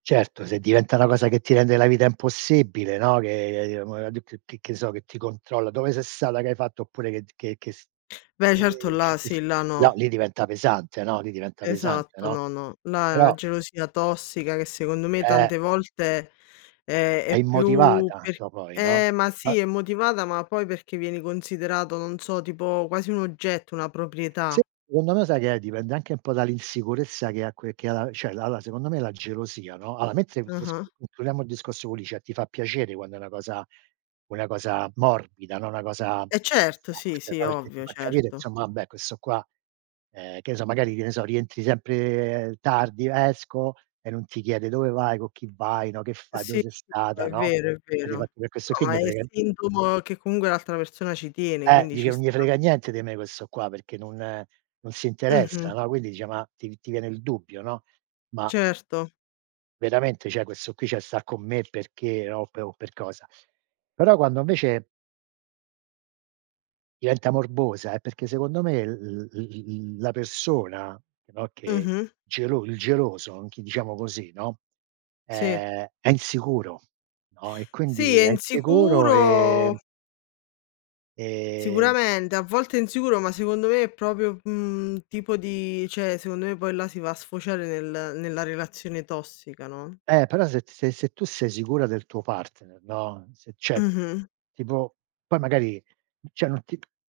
Certo, se diventa una cosa che ti rende la vita impossibile, no, che che mua di d che che so, che ti controlla: "Dove sei stata, che hai fatto?" Oppure che d che che s Beh, ehm, certo che là che s sì, là no, no. lì diventa pesante. No, lì diventa pesante, Esatto, no? no, no, là è una Però gelosia tossica che secondo me Eh. tante volte, ehm, È è più immotivata per do poi, no? eh, ma Ma sì, è motivata, ma poi perché vieni considerato, non so, tipo quasi un oggetto, una proprietà. Secondo me sai che è dipende anche un po' dall'insicurezza che ha que che ha la cioè la la secondo me la gelosia no? Allora mentre m s Ah-ah. concludiamo il discorso co Licia, ti fa piacere quando è una cosa una cosa morbida, no, una cosa Eh certo, sì, sì, perché ti ovvio, fa capire, certo. insomma, vabbè, questo qua, ehm, che ne so, magari, che ne so, rientri sempre tardi. "Esco", e non ti chiede: "Dove vai, co' cchi vai". No? "Che fai, dove Sì, sei no, stata". è No? vero, è Eh vero. difatti per questo qui No, 'n gli ma je è frega n sintomo che comunque l'altra persona ci tiene, Eh, quindi ci dice: "Nun sta. je frega niente di me questo qua perché non non si interessa". Mh-mh. No? Quindi dice ma ti ti viene il dubbio, no? "Ma Certo. veramente, cioè questo qui cioè sta con me perché, no, o per o per cosa?". Però quando invece diventa morbosa, è perché secondo me l l l l la persona, che no, che Mh-mh. gelo il geloso, anch'i diciamo così, no, Sì. è è insicuro, no? E Sì, quindi, è è insicuro e insicuro e Sicuramente, a volte è insicuro, ma secondo me è proprio mhmm, un tipo di cioè secondo me poi là si va a sfociare nel nella relazione tossica, no? Eh, però se t se se tu sei sicura del tuo partner, no, se c'è Mh-mh. tipo poi magari cioè non ti p